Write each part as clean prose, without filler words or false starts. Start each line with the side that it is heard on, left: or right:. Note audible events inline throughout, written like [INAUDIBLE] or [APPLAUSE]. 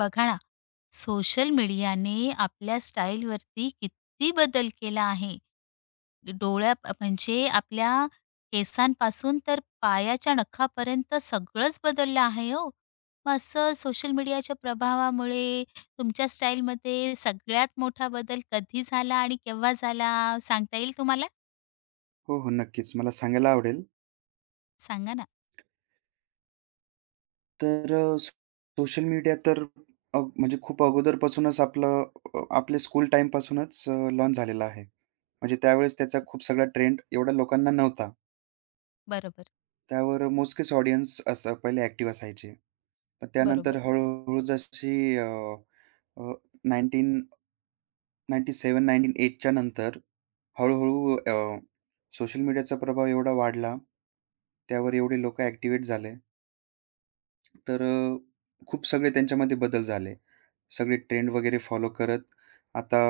left: बघा ना. सोशल मीडियाने आपल्या स्टाईलवरती किती बदल केला आहे. डोळ्या, म्हणजे आपल्या केसांपासून तर पायाच्या नखापर्यंत सगळंच बदललं आहे हो. मग असं सोशल मीडियाच्या प्रभावामुळे तुमच्या स्टाईलमध्ये सगळ्यात मोठा बदल कधी झाला आणि केव्हा झाला सांगता येईल तुम्हाला?
right: हो, हो. नक्कीच. मला सांगायला आवडेल.
left: सांगा ना.
right: तर अ, सो सोशल मीडिया तर म्हणजे खूप अगोदरपासूनच आपल्या स्कूल टाईमपासूनच लॉन्च झालेला आहे. म्हणजे त्यावेळेस त्याचा खूप सगळा ट्रेंड एवढा लोकांना नव्हता.
left: बरोबर.
right: त्यावर मोजकेच ऑडियन्स असं पहिले ॲक्टिव्ह असायचे. पण
left: बरोबर.
right: त्यानंतर हळू जशी अ, अ, 1997-1998 च्या नंतर हळू सोशल मीडियाचा प्रभाव एवढा वाढला. त्यावर एवढे लोकं ॲक्टिव्हेट झाले. तर खूप सगळे त्यांच्यामध्ये बदल झाले. सगळे ट्रेंड वगैरे फॉलो करत आता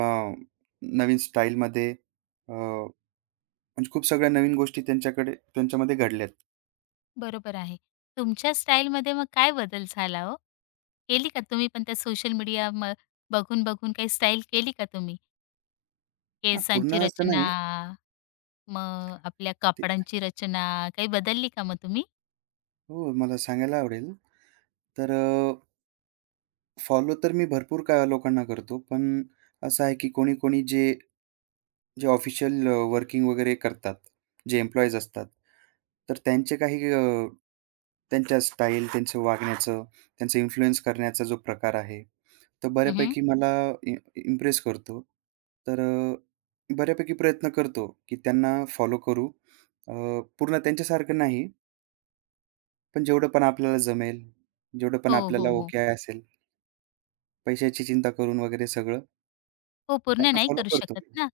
right: नवीन स्टाईलमध्ये म्हणजे खूप सगळ्या नवीन गोष्टी त्यांच्याकडे त्यांच्यामध्ये घडल्यात.
left: बरोबर आहे. तुमच्या स्टाईलमध्ये मग काय बदल झाला हो? केली का तुम्ही पण त्या सोशल मीडिया बघून, बघून काही स्टाईल केली का तुम्ही?
right: हां, पूर्ण
left: केसांची
right: असं
left: रचना,
right: नाही.
left: मग आपल्या
right: ते
left: कापडांची रचना, काही बदलली का मग तुम्ही?
right: हो, मला सांगायला आवडेल. तर फॉलो तर मी भरपूर का लोकांना करतो. पण असं आहे की कोणी-कोणी जे जे ऑफिशियल वर्किंग वगैरे करतात, जे एम्प्लॉईज असतात, तर त्यांचे काही त्यांच्या स्टाईल, त्यांचं वागण्याचं, त्यांचं इन्फ्लुअन्स करण्याचा जो प्रकार आहे, तो
left: हं.
right: बऱ्यापैकी मला इ इम्प्रेस करतो. तर बऱ्यापैकी प्रयत्न करतो, की त्यांना फॉलो करू. अ, पूर्ण त्यांच्यासारखं नाही, पण जेवढं पण आपल्याला जमेल, जेवढं पण
left: हो, हो,
right: आपल्याला
left: हो.
right: ओके असेल, पैशाची चिंता करून वगैरे सगळं
left: हो, पूर्ण
right: त्यांना
left: नाही
right: फॉलो
left: करू
right: करतो
left: शकत
right: मी.
left: ना.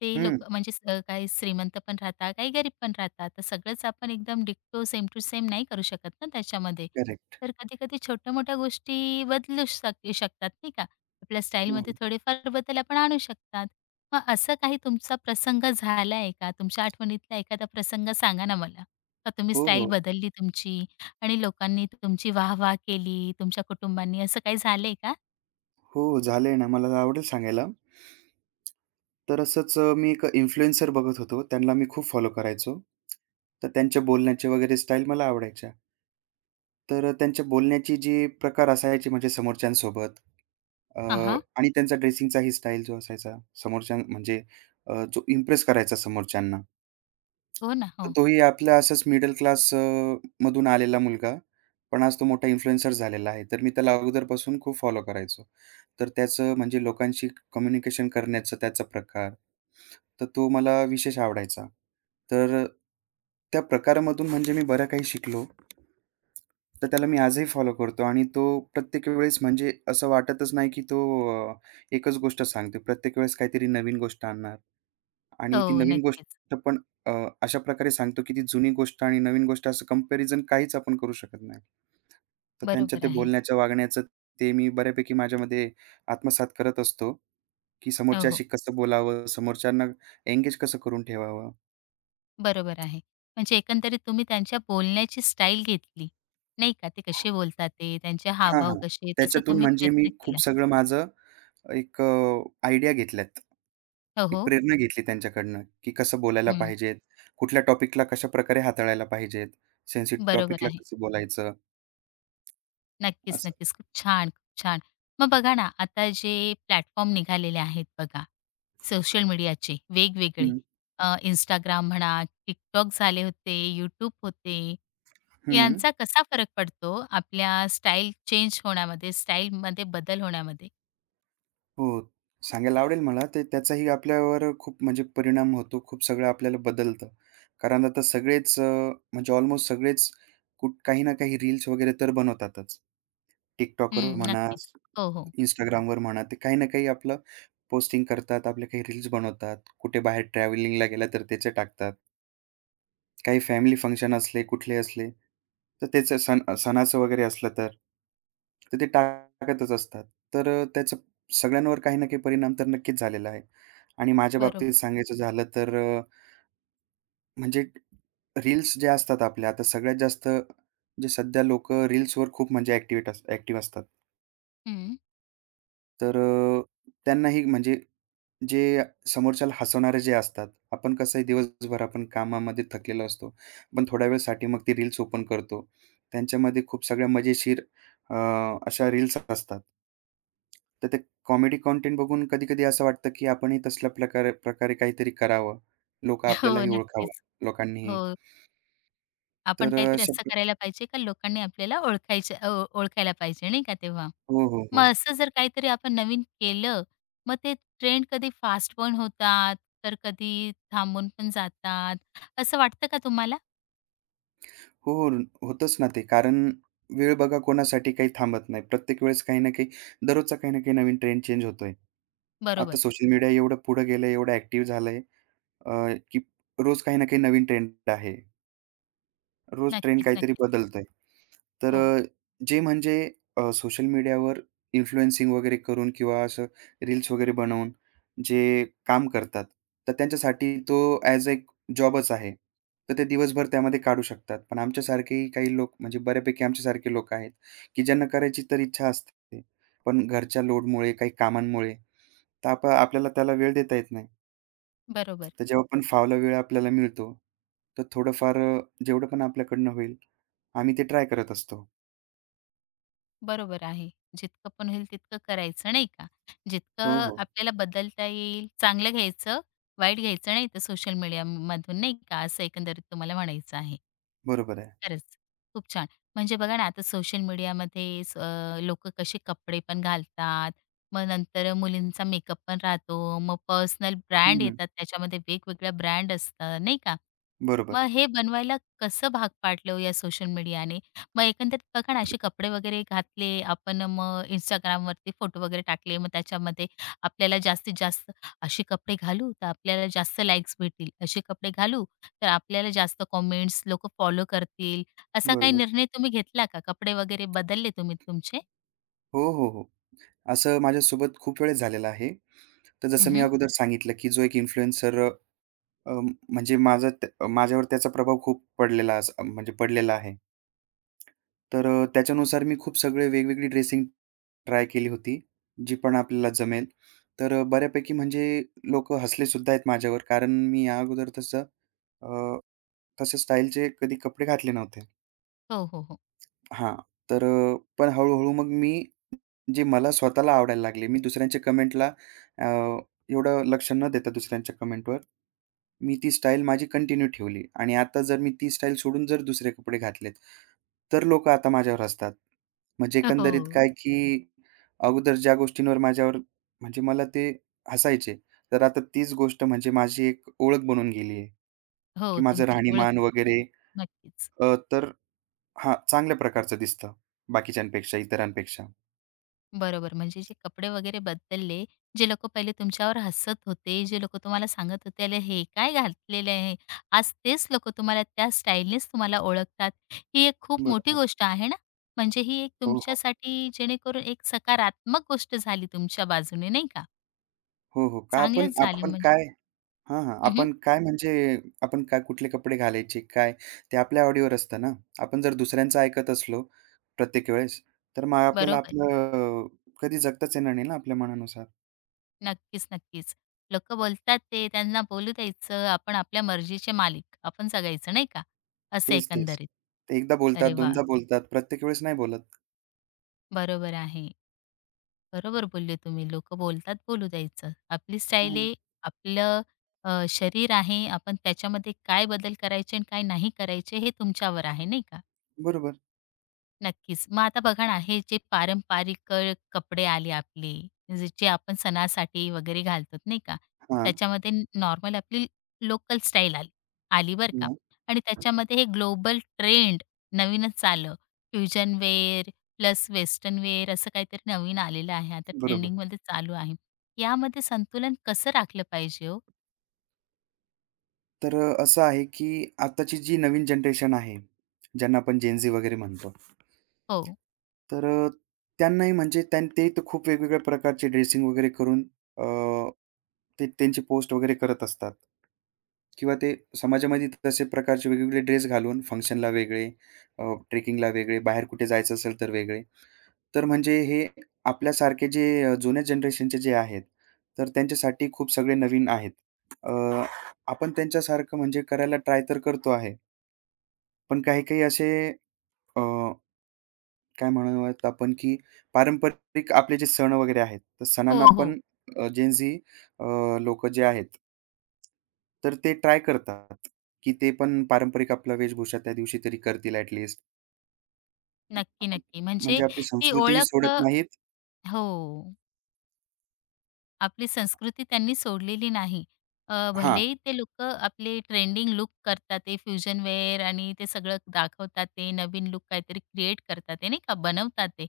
left: ते
right: हं,
left: लोकं म्हणजे काही श्रीमंत पण राहतात, काही गरीब पण राहतात. तर सगळंच आपण एकदम डिक्टो सेम टू सेम नाही करू शकत ना त्याच्यामध्ये.
right: करेक्ट.
left: तर कधी-कधी छोट्या-मोठ्या गोष्टी बदलू शकतात नाही का. आपल्या
right: हो,
left: स्टाईलमध्ये
right: हो.
left: थोडेफार बदल आपण आणू शकतात. मग असं काही तुमचा प्रसंग झाला आहे का? तुमच्या आठवणीतला एखादा प्रसंग सांगा ना मला. का तुम्ही
right: हो,
left: स्टाईल
right: हो.
left: बदलली तुमची आणि लोकांनी तुमची वाह-वाह केली, तुमच्या कुटुंबांनी असं काही झालंय का?
right: हो, झालंय ना. मला आवडेल सांगायला. तर असंच मी एक इन्फ्लुएन्सर बघत होतो. त्यांना मी खूप फॉलो करायचो. तर त्यांच्या बोलण्याची वगैरे स्टाईल मला आवडायच्या. तर त्यांच्या बोलण्याची जी प्रकार असायचे म्हणजे समोरच्यांसोबत अ,
left: हां,
right: आणि त्यांचा ड्रेसिंगचाही स्टाईल जो असायचा समोरच्या म्हणजे, जो इम्प्रेस करायचा समोरच्यांना.
left: हो ना.
right: तर
left: हो.
right: तोही आपला असाच मिडल क्लास मधून आलेला मुलगा, पण आज तो मोठा इन्फ्लुएन्सर झालेला आहे. तर मी त्याला अगोदरपासून खूप फॉलो करायचो. तर त्याचं म्हणजे लोकांशी कम्युनिकेशन करण्याचा त्याचा प्रकार, तर तो मला विशेष आवडायचा. तर त्या प्रकारामधून म्हणजे मी बरं काही शिकलो. तर त्याला मी आजही फॉलो करतो आणि तो प्रत्येक वेळेस म्हणजे असं वाटतच नाही, की तो अ, एकच गोष्ट सांगतो. प्रत्येक वेळेस काहीतरी नवीन गोष्ट आणणार आणि ती
left: हो,
right: नवीन
left: नक्कीच.
right: गोष्ट पण अ, अशा प्रकारे सांगतो, की ती जुनी गोष्ट आणि नवीन गोष्ट असं कंपॅरिझन काहीच आपण करू शकत नाही. तर त्यांच्या
left: बरोबर
right: ते
left: आहे.
right: बोलण्याच्या, वागण्याचं ते मी बऱ्यापैकी माझ्यामध्ये आत्मसात करत असतो, की
left: हो, हो.
right: समोरच्याशी कसं बोलावं, समोरच्यांना एंगेज कसं करून ठेवावं.
left: बरोबर आहे. म्हणजे एकंदरीत तुम्ही त्यांच्या बोलण्याची स्टाईल घेतली, नाही का? ते कसे बोलतात ते, त्यांचे
right: हां,
left: हावभाव
right: हां.
left: कसे, तसं
right: त्याच्यातून
left: तुम्ही
right: म्हणजे मी
left: प्रयत्न केला.
right: खूप सगळं माझं एक आयडिया घेतल्यात.
left: हो,
right: एक
left: हो.
right: प्रेरणा घेतली त्यांच्याकडनं, की कसं बोलायला
left: हं.
right: पाहिजेत, कुठल्या टॉपिकला कशाप्रकारे हाताळायला पाहिजेत, सेन्सिटिव्ह
left: बरोबर
right: टॉपिकला
left: आहे.
right: कसं बोलायचं
left: नक्कीच,
right: असं.
left: नक्कीच. खूप छान, खूप छान. मग बघा ना, आता जे प्लॅटफॉर्म निघालेले आहेत बघा, सोशल मीडियाचे वेगवेगळे.
right: हं,
left: Instagram म्हणा, TikTok झाले होते, YouTube होते.
right: हं.
left: यांचा कसा फरक पडतो आपल्या स्टाईल चेंज होण्यामध्ये, स्टाईलमध्ये बदल होण्यामध्ये?
right: हो. सांगायला आवडेल मला. ते त्याचाही आपल्यावर खूप म्हणजे परिणाम होतो. खूप सगळं आपल्याला बदलतं. कारण आता सगळेच म्हणजे ऑलमोस्ट सगळेच काही ना काही रील्स वगैरे तर बनवतातच. TikTokवर
left: हं,
right: म्हणा,
left: नक्कीच. हो, हो.
right: Instagramवर म्हणा, ते काही ना काही आपलं पोस्टिंग करतात. आपले काही रील्स बनवतात. कुठे बाहेर ट्रॅव्हलिंगला गेला तर त्याचे टाकतात. काही फॅमिली फंक्शन असले, कुठले असले, तर त्याचं सण सणाचं वगैरे असलं तर, तर ते टाकतच असतात. तर त्याचा सगळ्यांवर काही ना काही परिणाम तर नक्कीच झालेला आहे. आणि माझ्या बाबतीत
left: बरोबर.
right: सांगायचं झालं तर म्हणजे रील्स ज्या असतात आपल्या, आता सगळ्यात जास्त जे सध्या लोकं रील्सवर खूप म्हणजे ॲक्टिव्ह असतात.
left: हं.
right: तर त्यांनाही म्हणजे जे समोरच्याला हसवणारे जे असतात, आपण कसंही दिवसभर आपण कामामध्ये थकलेलो असतो. पण थोड्या वेळसाठी मग ती रील्स ओपन करतो. त्यांच्यामध्ये खूप सगळ्या मजेशीर अ, अशा रील्स असतात. तर ते कॉमेडी कंटेंट बघून कधी-कधी असं वाटतं, की आपणही तसल्या प्रकारे प्रकारे काहीतरी करावं. लोकं
left: [LAUGHS] हो,
right: आपल्यालाही ओळखावं,
left: नक्कीच.
right: लोकांनीही.
left: हो. आपण
right: तर अ,
left: काहीतरी असं
right: शक्य
left: करायला पाहिजे का लोकांनी आपल्याला ओळखायचे ओळखायला पाहिजे नाही का तेव्हा.
right: हो, हो, हो.
left: मग असं जर काहीतरी आपण नवीन केलं, मग ते ट्रेंड कधी फास्ट पण होतात, तर कधी थांबून पण जातात. असं वाटतं का तुम्हाला?
right: हो, हो. होतंच ना ते. कारण वेळ बघा कोणासाठी काही थांबत नाही. प्रत्येक वेळेस काही ना काही दररोजचा काही ना काही नवीन ट्रेंड चेंज होतोय. आता
left: बरोबर.
right: सोशल मीडिया एवढं पुढं गेलंय, एवढं ॲक्टिव्ह झालंय, अ, की रोज काही ना काही नवीन ट्रेंड आहे. रोज ट्रेंड
left: नक्कीच,
right: काहीतरी
left: नक्कीच.
right: बदलतंय. तर
left: हो,
right: जे म्हणजे सोशल मीडियावर इन्फ्लुएन्सिंग वगैरे करून किंवा असं रील्स वगैरे बनवून जे काम करतात, तर त्यांच्यासाठी तो ॲज एक जॉबच आहे. तर ते दिवसभर त्यामध्ये काढू शकतात. पण आमच्यासारखेही काही लोक म्हणजे बऱ्यापैकी आमच्यासारखे लोक आहेत, की ज्यांना करायची तर इच्छा असते. पण घरच्या लोडमुळे, काही कामांमुळे तर आपल्याला त्याला वेळ देता येत नाही.
left: बरोबर.
right: तर जेव्हा पण फावला वेळ आपल्याला मिळतो, तर थोडंफार जेवढं पण आपल्याकडनं होईल आम्ही ते ट्राय करत असतो.
left: बरोबर आहे. जितकं पण होईल तितकं करायचं नाही का?
right: हो,
left: जितकं
right: हो.
left: आपल्याला बदलता येईल, चांगलं घ्यायचं, वाईट घ्यायचं नाही तर सोशल मीडियामधून नाही का? असं एकंदरीत तुम्हाला म्हणायचं आहे.
right: बरोबर आहे.
left: खरंच, खूप छान. म्हणजे बघा ना आता सोशल मीडियामध्ये लोकं कसे कपडे पण घालतात, मग नंतर मुलींचा मेकअप पण राहतो, मग पर्सनल
right: हं,
left: ब्रँड
right: हं.
left: येतात त्याच्यामध्ये वेगवेगळ्या ब्रँड असतात नाही का?
right: बरोबर,
left: मग हे बनवायला कसं भाग पाडलं हो या सोशल मीडियाने? मग एकंदरीत बघा ना, असे कपडे वगैरे घातले आपण, मग Instagramवरती फोटो वगैरे टाकले. मग त्याच्यामध्ये आपल्याला जास्तीत जास्त असे कपडे घालू, तर आपल्याला जास्त लाईक्स भेटतील. असे कपडे घालू, तर आपल्याला जास्त कमेंट्स, लोकं फॉलो करतील. असा काही
right: बरोबर.
left: निर्णय तुम्ही घेतला का? कपडे वगैरे बदलले तुम्ही तुमचे?
right: हो, हो, हो. असं माझ्यासोबत खूप वेळेस झालेलं आहे. तर जसं मी
left: हं,
right: अगोदर सांगितलं, की जो एक इन्फ्लुएन्सर म्हणजे माझा त्या माझ्यावर त्याचा प्रभाव खूप पडलेला अस म्हणजे पडलेला आहे. तर त्याच्यानुसार मी खूप सगळे वेगवेगळी ड्रेसिंग ट्राय केली होती, जी पण आपल्याला जमेल. तर बऱ्यापैकी म्हणजे लोकं हसलेसुद्धा आहेत माझ्यावर कारण मी या अगोदर अ, तसं स्टाईलचे कधी कपडे घातले नव्हते.
left: हो, हो, हो.
right: हां, तर पण हळू मग मी जे मला स्वतःला आवडायला लागले. मी दुसऱ्यांच्या कमेंटला अ, एवढं लक्ष न देता दुसऱ्यांच्या कमेंटवर, मी ती स्टाईल माझी कंटिन्यू ठेवली आणि आता जर मी ती स्टाईल सोडून जर दुसरे कपडे घातलेत, तर लोकं आता माझ्यावर हसतात. म्हणजे
left: हो.
right: एकंदरीत काय, की अगोदर ज्या गोष्टींवर माझ्यावर म्हणजे मला ते हसायचे, तर आता तीच गोष्ट म्हणजे माझी एक ओळख बनून गेली आहे,
left: हो,
right: की माझं
left: तुमची ओळख.
right: राहणीमान वगैरे.
left: नक्कीच.
right: तर हां, चांगल्या प्रकारचं दिसतं बाकीच्यांपेक्षा, इतरांपेक्षा.
left: बरोबर. म्हणजे जे कपडे वगैरे बदलले, जे लोकं पहिले तुमच्यावर हसत होते, जे लोकं तुम्हाला सांगत होते, "अरे, हे काय घातलेलं आहे?" आज तेच लोकं तुम्हाला त्या स्टाईलनेच तुम्हाला ओळखतात. ही एक खूप मोठी
right: बरोबर.
left: गोष्ट आहे ना. म्हणजे ही एक
right: हो, हो.
left: तुमच्यासाठी जेणेकरून एक सकारात्मक गोष्ट झाली तुमच्या बाजूने, नाही का?
right: हो, हो. का आपण
left: चांगलंच झालं
right: आपण
left: म्हणजे.
right: काय हां, हां.
left: हं,
right: आपण काय कुठले कपडे घालायचे, काय ते आपल्या आवडीवर असतं ना. आपण जर दुसऱ्यांचं ऐकत असलो प्रत्येक वेळेस, तर मग आपल्याला
left: बरोबर.
right: आपलं कधी जगताच येणार नाही ना आपल्या मनानुसार.
left: नक्कीच, नक्कीच. लोकं बोलतात ते, त्यांना बोलू द्यायचं. आपण आपल्या मर्जीचे मालिक. आपण जगायचं, नाही का? असं
right: तेच, तेच.
left: एकंदरीत.
right: ते एकदा बोलतात,
left: अरे वाह!
right: दोनदा बोलतात, प्रत्येक वेळेस नाही बोलत.
left: बरोबर आहे. बरोबर बोलले तुम्ही. लोकं बोलतात बोलू द्यायचं. आपली स्टाईल
right: हां,
left: आहे, आपलं शरीर आहे. आपण त्याच्यामध्ये काय बदल करायचे आणि काय नाही करायचे हे तुमच्यावर आहे, नाही का?
right: बरोबर.
left: नक्कीच. मग आता बघा ना, हे जे पारंपरिक कपडे आले आपले, जे जे आपण सणासाठी वगैरे घालतो नाही का,
right: हां,
left: त्याच्यामध्ये नॉर्मल आपली लोकल स्टाईल आली आली बरं का.
right: हां.
left: आणि त्याच्यामध्ये हे ग्लोबल ट्रेंड नवीनच आलं. Fusion wear plus western wear असं काहीतरी नवीन आलेलं आहे. आता
right: बरोबर.
left: ट्रेंडिंगमध्ये चालू आहे. यामध्ये संतुलन कसं राखलं पाहिजे हो?
right: तर असं आहे की आत्ताची जी नवीन जनरेशन आहे, ज्यांना आपण जेन झी वगैरे म्हणतो.
left: हो.
right: तर त्यांनाही म्हणजे त्यां ते तर खूप वेगवेगळ्या प्रकारचे ड्रेसिंग वगैरे करून अ, ते त्यांची पोस्ट वगैरे करत असतात. किंवा ते समाजामध्ये तसे प्रकारचे वेगवेगळे ड्रेस घालून फंक्शनला वेगळे, ट्रेकिंगला वेगळे, बाहेर कुठे जायचं असेल तर वेगळे. तर म्हणजे हे आपल्यासारखे जे जुन्या जनरेशनचे जे आहेत, तर त्यांच्यासाठी खूप सगळे नवीन आहेत. अ, आपण त्यांच्यासारखं म्हणजे करायला ट्राय तर करतो आहे. पण काही-काही असे काय म्हणूयात आपण, की पारंपरिक आपले जे सण वगैरे आहेत, तर
left: हो,
right: सणांना
left: हो.
right: पण जेन जे आहेत तर ते ट्राय करतात, की ते पण पारंपरिक आपला वेशभूषा त्या दिवशी तरी करतील ॲट लिस्ट.
left: नक्की, नक्की. म्हणजे
right: म्हणजे आपली
left: ती
right: संस्कृती ही
left: ओळख
right: सोडत नाहीत.
left: हो. आपली संस्कृती त्यांनी सोडलेली नाही.
right: हां,
left: भलेही ते लोकं आपले ट्रेंडिंग लुक करतात, ते फ्युजन वेअर आणि ते सगळं दाखवतात, ते नवीन लूक काहीतरी क्रिएट करतात, ते नाही का बनवतात ते.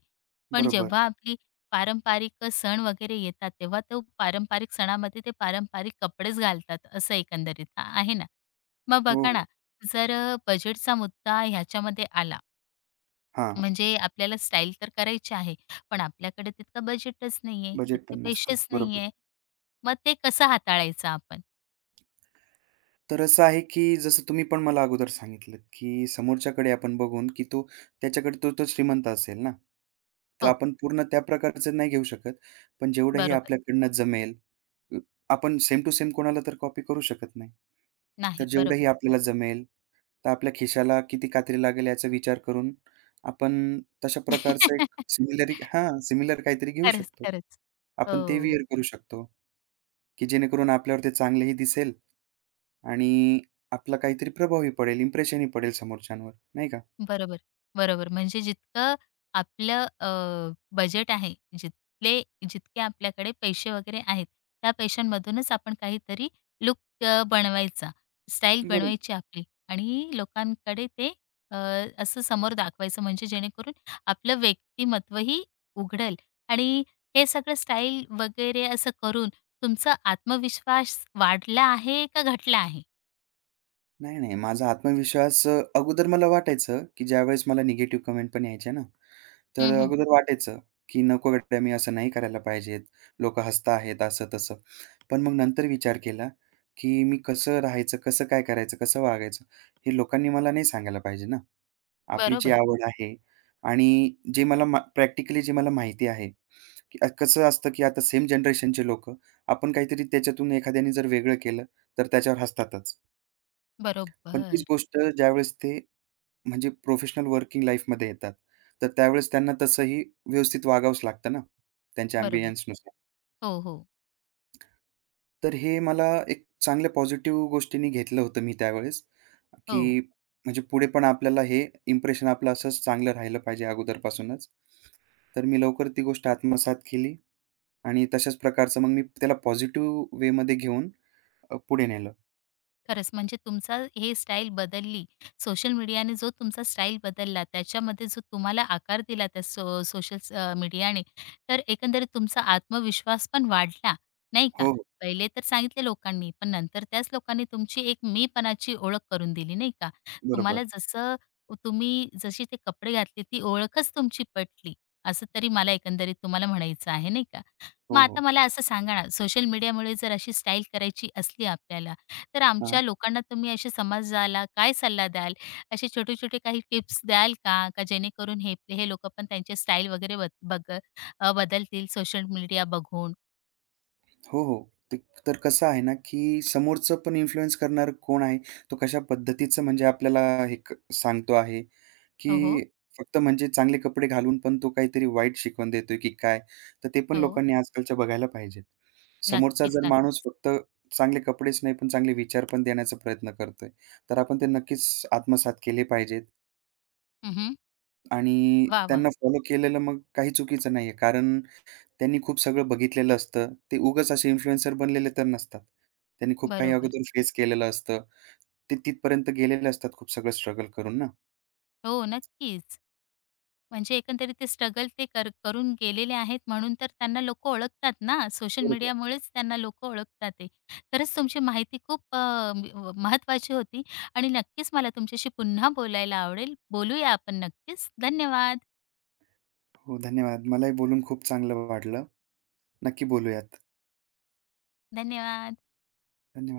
left: पण
right: बरोबर.
left: जेव्हा आपली पारंपरिक सण वगैरे येतात, तेव्हा तो पारंपरिक सणामध्ये ते पारंपरिक कपडेच घालतात, असं एकंदरीत आहे ना. मग
right: हो,
left: बघा
right: हो.
left: ना, जर बजेटचा मुद्दा ह्याच्यामध्ये आला,
right: हां,
left: म्हणजे आपल्याला स्टाईल तर करायची आहे, पण आपल्याकडे तितकं बजेटच नाहीये,
right: बजेट
left: तितके
right: पण नसते.
left: पैसेच नाहीये.
right: बरोबर.
left: मग ते कसं हाताळायचं आपण?
right: तर असं आहे, की जसं तुम्ही पण मला अगोदर सांगितलंत, की समोरच्याकडे आपण बघून, की तो त्याच्याकडे तो तो श्रीमंत असेल ना, तर
left: हो,
right: आपण पूर्ण त्या प्रकारचं नाही घेऊ शकत. पण जेवढंही
left: बरोबर.
right: आपल्याकडनं जमेल, अ, आपण सेम टू सेम कोणाला तर कॉपी करू शकत नाही. तर
left: नाही, बरोबर.
right: जेवढंही आपल्याला जमेल, तर आपल्या खिशाला किती कात्री लागेल याचा विचार करून आपण तशा प्रकारचं एक
left: [LAUGHS]
right: सिमिलर काहीतरी घेऊ
left: खरंच,
right: शकतो.
left: खरंच. हो.
right: आपण ते विअर करू शकतो. की जेणेकरून आपल्यावरती चांगलंही दिसेल आणि आपला काहीतरी प्रभावही पडेल, इम्प्रेशनही पडेल समोरच्यांवर, नाही का?
left: बरोबर, बरोबर. म्हणजे जितकं आपलं बजेट आहे, जिथले जितके आपल्याकडे पैसे वगैरे आहेत, त्या पैशांमधूनच आपण काहीतरी लूक बनवायचा, स्टाईल
right: बरोबर.
left: बनवायची आपली आणि लोकांकडे ते अ, असं समोर दाखवायचं म्हणजे जेणेकरून आपलं व्यक्तिमत्वही उघडेल आणि हे सगळं स्टाईल वगैरे असं करून तुमचा आत्मविश्वास वाढला आहे का घटला आहे?
right: नाही, नाही. माझा आत्मविश्वास अगोदर मला वाटायचं, की ज्यावेळेस मला निगेटिव्ह कमेंट पण यायच्या ना, तर
left: हं, हं.
right: अगोदर वाटायचं, की "नको गड्या, मी असं नाही करायला पाहिजेत. लोकं हसताहेत," असं-तसं. पण मग नंतर विचार केला, की मी कसं राहायचं, कसं काय करायचं, कसं वागायचं, हे लोकांनी मला नाही सांगायला पाहिजे ना. आपली जी
left: बरोबर,
right: आवड आहे आणि जे मला प्रॅक्टिकली जे मला माहिती आहे, की कसं असतं, की आता सेम जनरेशनचे लोकं आपण काहीतरी त्याच्यातून एखाद्याने जर वेगळं केलं, तर त्याच्यावर हसतातच. पण
left: बरोबर,
right: तीच गोष्ट ज्यावेळेस ते म्हणजे प्रोफेशनल वर्किंग लाईफमध्ये येतात, तर त्यावेळेस त्यांना तसंही व्यवस्थित वागावंच लागतं ना, त्यांच्या
left: बरोबर.
right: ॲम्बियन्सनुसार.
left: हो, हो.
right: तर हे मला एक चांगल्या पॉझिटिव्ह गोष्टीने घेतलं होतं मी त्यावेळेस,
left: हो.
right: की म्हणजे पुढे पण आपल्याला हे इम्प्रेशन आपलं असंच चांगलं राहिलं पाहिजे अगोदरपासूनच. तर मी लवकर ती गोष्ट आत्मसात केली आणि तशाच प्रकारचं मग मी त्याला पॉझिटिव्ह वेमध्ये घेऊन पुढे नेलं.
left: खरंच म्हणजे तुमचा हे स्टाईल बदलली. सोशल मीडियाने जो तुमचा स्टाईल बदलला, त्याच्यामध्ये जो तुम्हाला आकार दिला त्या सोशल मीडियाने, तर एकंदरीत तुमचा आत्मविश्वास पण वाढला, नाही का?
right: हो, हो.
left: पहिले तर सांगितले लोकांनी, पण नंतर त्याच लोकांनी तुमची एक मीपणाची ओळख करून दिली, नाही का? तुम्हाला
right: बरोबर.
left: जसं तुम्ही जशी ते कपडे घातले, ती ओळखच तुमची पटली, असं तरी मला एकंदरीत तुम्हाला म्हणायचं आहे, नाही का? मग
right: हो,
left: आता
right: हो.
left: मला असं सांगा ना, सोशल मीडियामुळे जर अशी स्टाईल करायची असली आपल्याला, तर आमच्या लोकांना तुम्ही असे समाजाला काय सल्ला द्याल? असे छोटे-छोटे काही टिप्स द्याल का? का जेणेकरून हे हे लोकं पण त्यांचे स्टाईल वगैरे बदलतील सोशल मीडिया बघून?
right: हो, हो. तर कसं आहे ना, की समोरचं पण इन्फ्लुअन्स करणारं कोण आहे, तो कशा पद्धतीचं म्हणजे आपल्याला हे सांगतो आहे,
left: हो, हो.
right: की फक्त म्हणजे चांगले कपडे घालून पण तो काहीतरी वाईट शिकवण देतोय की काय? तर ते पण
left: हो.
right: लोकांनी आजकालच्या बघायला पाहिजेत. समोरचा
left: नक्कीच,
right: जर माणूस
left: नक्कीच.
right: फक्त चांगले कपडेच नाही, पण चांगले विचार पण देण्याचा प्रयत्न करतोय, तर आपण ते नक्कीच आत्मसात केले पाहिजेत
left: हं, हं.
right: आणि
left: वाह,
right: त्यांना फॉलो केलेलं मग काही चुकीचं नाहीये. कारण त्यांनी खूप सगळं बघितलेलं असतं. ते उगाच असे इन्फ्लुएन्सर बनलेले तर नसतात. त्यांनी खूप काही
left: बरोबर.
right: अगोदर फेस केलेलं असतं. ते तिथपर्यंत गेलेले असतात खूप सगळं स्ट्रगल करून ना.
left: हो, नक्कीच. म्हणजे एकंदरीत ते स्ट्रगल ते करून गेलेले आहेत म्हणून तर त्यांना लोकं ओळखतात ना, सोशल
right: बरोबर.
left: मीडियामुळेच त्यांना लोकं ओळखतात आहे. खरंच तुमची माहिती खूप अ, म महत्त्वाची होती आणि नक्कीच मला तुमच्याशी पुन्हा बोलायला आवडेल. बोलूया आपण नक्कीच. धन्यवाद.
right: हो, धन्यवाद. मलाही बोलून खूप चांगलं वाटलं. नक्की बोलूयात.
left: धन्यवाद.
right: धन्यवाद.